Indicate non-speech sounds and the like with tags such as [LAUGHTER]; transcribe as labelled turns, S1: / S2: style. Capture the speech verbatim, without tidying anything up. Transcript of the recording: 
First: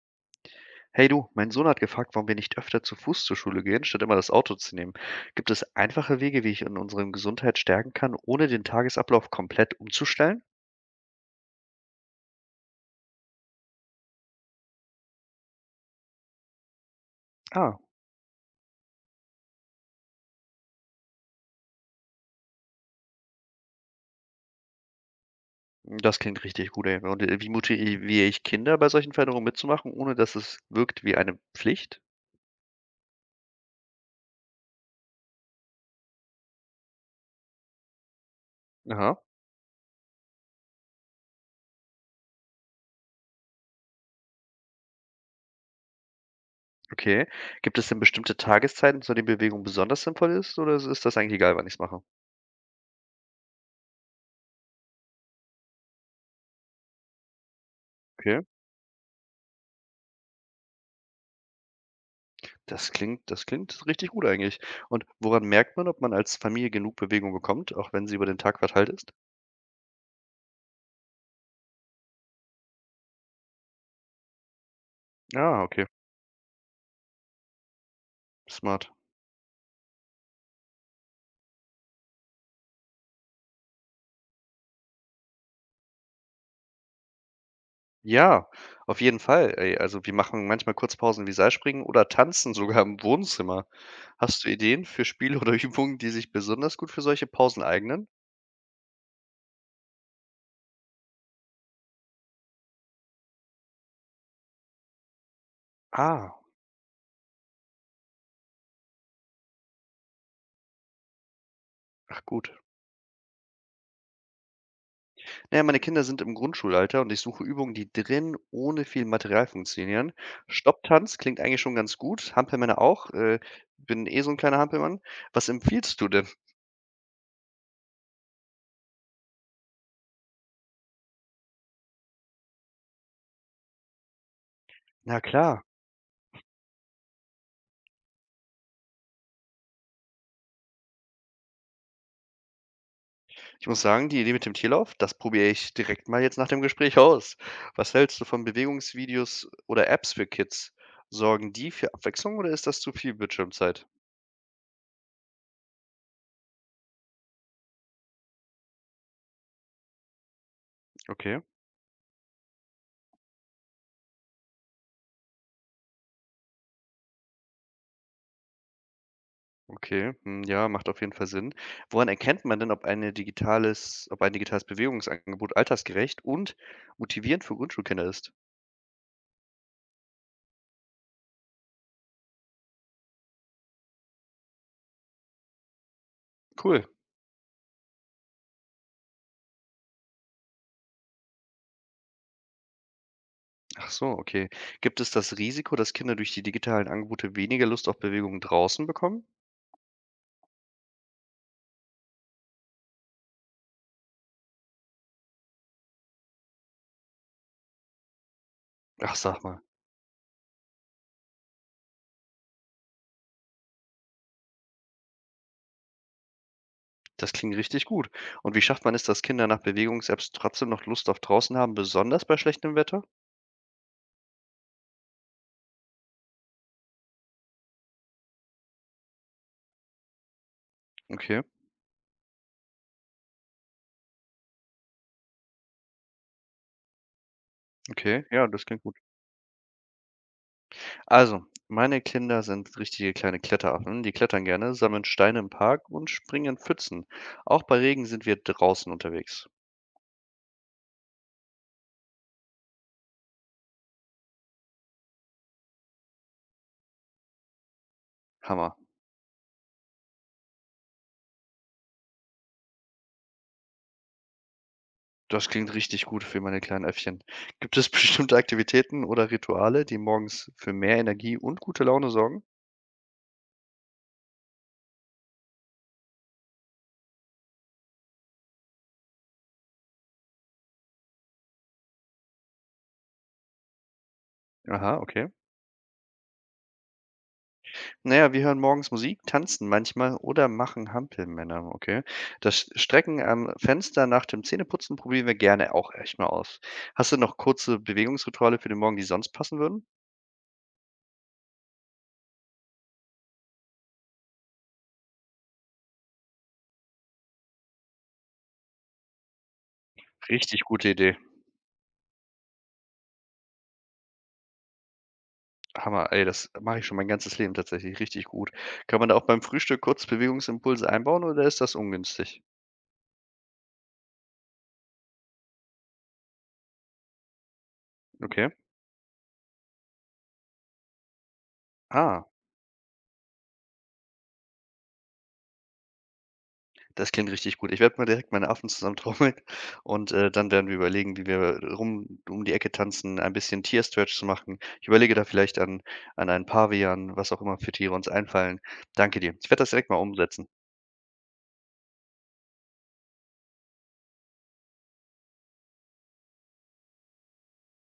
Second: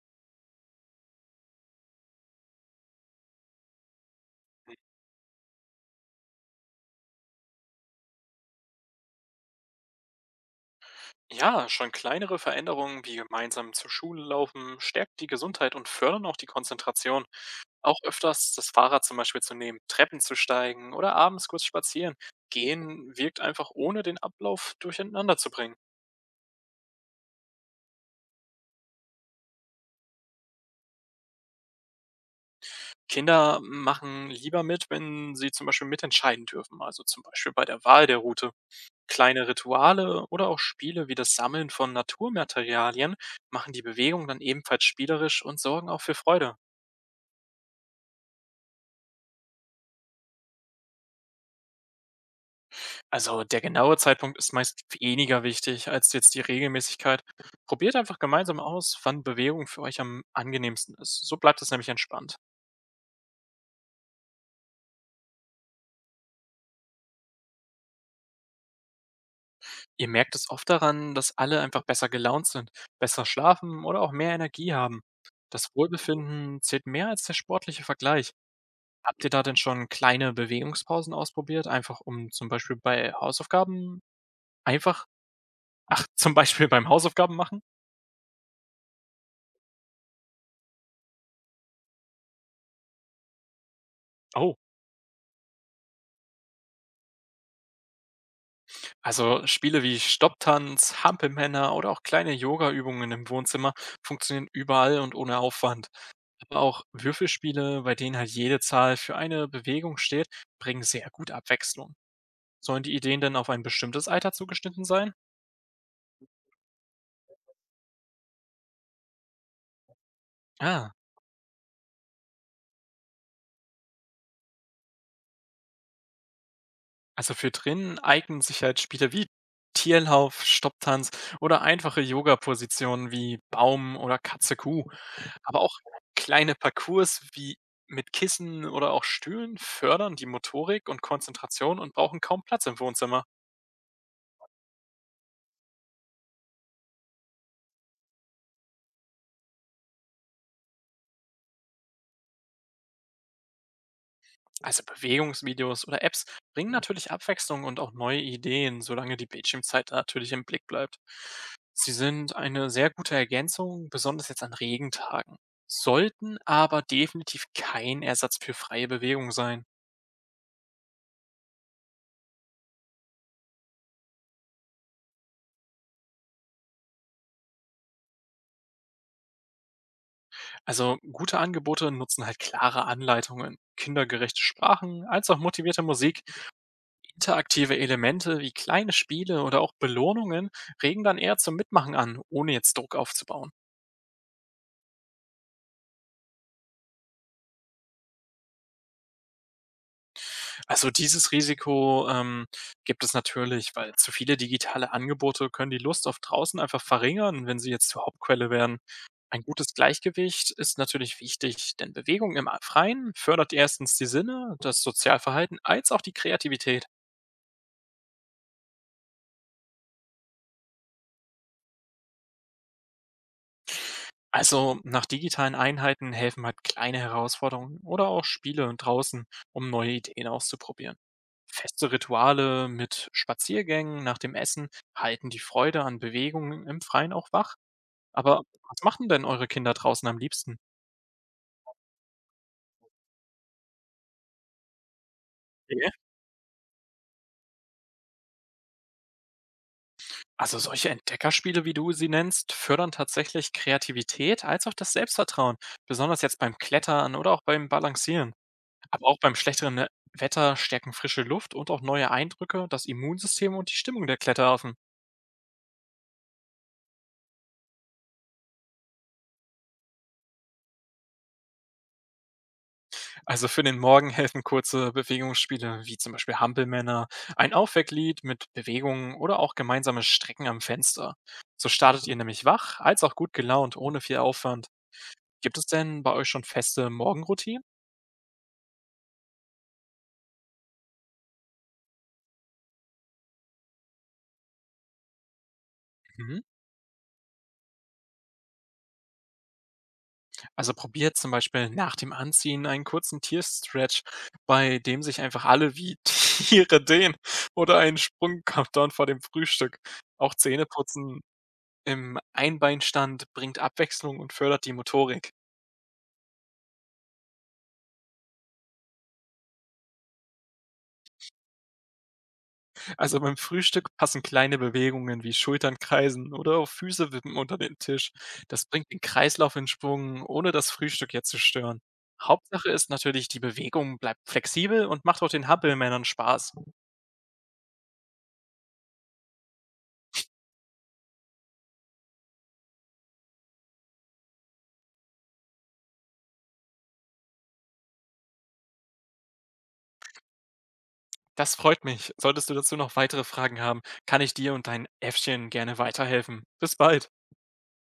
S1: Hey du, mein Sohn hat gefragt, warum wir nicht öfter zu Fuß zur Schule gehen, statt immer das Auto zu
S2: Hm.
S1: nehmen. Gibt es einfache Wege, wie ich in unserem Gesundheit stärken kann, ohne den Tagesablauf komplett umzustellen?
S2: Ja, schon kleinere Veränderungen wie gemeinsam zur Schule laufen stärken die Gesundheit und fördern auch die Konzentration.
S1: Ah,
S2: Auch öfters das Fahrrad zum Beispiel zu nehmen, Treppen zu steigen oder abends kurz spazieren. Gehen wirkt einfach ohne den Ablauf durcheinander zu bringen.
S1: das klingt richtig gut, ey. Und äh, wie motiviere ich Kinder bei solchen Veränderungen mitzumachen, ohne dass es wirkt wie eine Pflicht?
S2: Kinder machen lieber mit, wenn sie zum Beispiel mitentscheiden dürfen, also zum Beispiel bei der Wahl der Route.
S1: Aha,
S2: Kleine Rituale oder auch Spiele wie das Sammeln von Naturmaterialien machen die Bewegung dann ebenfalls spielerisch und sorgen auch für Freude.
S1: okay. Gibt es denn bestimmte Tageszeiten, zu denen Bewegung besonders sinnvoll ist, oder ist das eigentlich egal, wann ich es mache?
S2: Also der genaue Zeitpunkt ist meist weniger wichtig als jetzt die Regelmäßigkeit. Probiert einfach
S1: Okay.
S2: gemeinsam aus, wann Bewegung für euch am angenehmsten ist. So bleibt es nämlich entspannt.
S1: Das klingt, das klingt richtig gut eigentlich. Und woran merkt man, ob man als Familie genug Bewegung bekommt, auch wenn sie über den Tag verteilt ist?
S2: Ihr merkt es oft daran, dass alle einfach besser gelaunt sind, besser schlafen oder auch mehr Energie haben.
S1: Ah,
S2: Das
S1: okay,
S2: Wohlbefinden zählt mehr als der sportliche Vergleich.
S1: smart.
S2: Habt ihr da denn schon kleine Bewegungspausen ausprobiert, einfach um zum Beispiel bei Hausaufgaben einfach [LAUGHS] ach, zum Beispiel beim Hausaufgaben machen?
S1: Ja, auf jeden Fall, ey. Also, wir machen manchmal Kurzpausen wie Seilspringen oder tanzen sogar im Wohnzimmer. Hast du
S2: Oh,
S1: Ideen für Spiele oder [LAUGHS] Übungen, die sich besonders gut für solche Pausen eignen?
S2: also Spiele wie Stopptanz, Hampelmänner oder auch kleine Yoga Übungen im Wohnzimmer funktionieren überall und ohne Aufwand.
S1: Ah,
S2: Aber auch Würfelspiele, bei denen halt jede Zahl für eine Bewegung steht, bringen sehr gut Abwechslung.
S1: ach gut.
S2: Sollen die Ideen denn auf ein bestimmtes Alter zugeschnitten sein?
S1: Naja, meine Kinder sind im Grundschulalter und ich suche Übungen, die drin ohne viel Material funktionieren.
S2: Ah,
S1: Stopptanz klingt eigentlich schon ganz gut, Hampelmänner auch, äh, bin eh so ein kleiner Hampelmann. Was empfiehlst du denn?
S2: also für drinnen eignen sich halt Spiele wie Tierlauf, Stopptanz oder einfache Yoga-Positionen wie Baum oder Katze Kuh.
S1: Na
S2: Aber
S1: klar.
S2: auch kleine Parcours wie mit Kissen oder auch Stühlen fördern die Motorik und Konzentration und brauchen kaum Platz im Wohnzimmer.
S1: Ich muss sagen, die Idee mit dem Tierlauf, das probiere ich direkt mal jetzt nach dem Gespräch aus. Was hältst du von Bewegungsvideos oder Apps für Kids? Sorgen die für Abwechslung oder ist das zu viel Bildschirmzeit?
S2: Also Bewegungsvideos oder Apps bringen natürlich Abwechslung und auch neue Ideen, solange die Bildschirmzeit natürlich im Blick bleibt.
S1: Okay,
S2: Sie sind eine sehr gute Ergänzung, besonders jetzt an Regentagen, sollten aber definitiv kein Ersatz für freie Bewegung sein.
S1: okay, hm, ja, macht auf jeden Fall Sinn. Woran erkennt man denn, ob eine digitales, ob ein digitales Bewegungsangebot altersgerecht und motivierend für Grundschulkinder ist?
S2: Also gute Angebote nutzen halt klare Anleitungen, kindergerechte Sprachen, als auch motivierte Musik.
S1: Cool.
S2: Interaktive Elemente wie kleine Spiele oder auch Belohnungen regen dann eher zum Mitmachen an, ohne jetzt Druck aufzubauen.
S1: Ach so, okay. Gibt es das Risiko, dass Kinder durch die digitalen Angebote weniger Lust auf Bewegung draußen bekommen?
S2: Also, dieses Risiko, ähm, gibt es natürlich, weil zu viele digitale Angebote können die Lust auf draußen einfach verringern, wenn sie jetzt zur Hauptquelle werden.
S1: Ach, sag
S2: Ein
S1: mal.
S2: gutes Gleichgewicht ist natürlich wichtig, denn Bewegung im Freien fördert erstens die Sinne, das Sozialverhalten als auch die Kreativität.
S1: Das klingt richtig gut. Und wie schafft man es, dass Kinder nach Bewegung selbst trotzdem noch Lust auf draußen haben, besonders bei schlechtem Wetter?
S2: Also nach digitalen Einheiten helfen halt kleine Herausforderungen oder auch Spiele draußen, um neue Ideen auszuprobieren.
S1: Okay,
S2: Feste Rituale mit Spaziergängen nach dem Essen halten die Freude an Bewegungen im Freien auch wach.
S1: okay,
S2: Aber
S1: ja, das
S2: was
S1: klingt gut.
S2: machen denn eure Kinder draußen am liebsten?
S1: Also, meine Kinder sind richtige kleine Kletteraffen. Die klettern gerne, sammeln Steine im Park
S2: Okay.
S1: und springen in Pfützen. Auch bei Regen sind wir draußen unterwegs.
S2: Also solche Entdeckerspiele, wie du sie nennst, fördern tatsächlich Kreativität als auch das Selbstvertrauen, besonders jetzt beim Klettern oder auch beim Balancieren.
S1: Hammer.
S2: Aber auch beim schlechteren äh, Wetter stärken frische Luft und auch neue Eindrücke das Immunsystem und die Stimmung der Kletteraffen.
S1: Das klingt richtig gut für meine kleinen Äffchen. Gibt es [LAUGHS] bestimmte Aktivitäten oder Rituale, die morgens für mehr Energie und gute Laune sorgen?
S2: Also für den Morgen helfen kurze Bewegungsspiele wie zum Beispiel Hampelmänner, ein Aufwecklied mit Bewegungen oder auch gemeinsames Strecken am Fenster. So startet ihr nämlich wach als auch gut gelaunt ohne viel Aufwand.
S1: Aha, okay.
S2: Gibt es denn bei euch schon feste Morgenroutinen?
S1: Naja, wir hören morgens Musik, tanzen manchmal oder machen Hampelmänner, okay. Das Strecken am Fenster nach dem Zähneputzen probieren wir gerne auch echt mal
S2: Mhm.
S1: aus. Hast du noch kurze Bewegungsrituale für den Morgen, die sonst passen würden?
S2: Also probiert zum Beispiel nach dem Anziehen einen kurzen Tierstretch, bei dem sich einfach alle wie [LAUGHS] Tiere dehnen oder einen Sprung Countdown vor dem Frühstück. Auch
S1: Richtig gute Idee.
S2: Zähneputzen im Einbeinstand bringt Abwechslung und fördert die Motorik.
S1: Hammer, ey, das mache ich schon mein ganzes Leben tatsächlich richtig gut. Kann man da auch beim Frühstück kurz Bewegungsimpulse einbauen oder ist das ungünstig?
S2: Also beim Frühstück passen kleine Bewegungen wie Schultern kreisen oder auch Füße wippen unter den Tisch.
S1: Okay.
S2: Das bringt den Kreislauf in Schwung, ohne das Frühstück jetzt zu stören.
S1: Ah.
S2: Hauptsache ist natürlich, die Bewegung bleibt flexibel und macht auch den Hampelmännern Spaß.
S1: Das klingt richtig gut. Ich werde mal direkt meine Affen zusammentrommeln [LAUGHS] und, äh, dann werden wir überlegen, wie wir äh, rum um die Ecke tanzen, ein bisschen Tierstretch zu machen. Ich überlege da vielleicht an an einen Pavian, was auch immer für Tiere uns einfallen. Danke dir. Ich werde das direkt mal umsetzen.
S2: Das freut mich. Solltest du dazu noch weitere Fragen haben, kann ich dir und deinen Äffchen gerne weiterhelfen. Bis bald.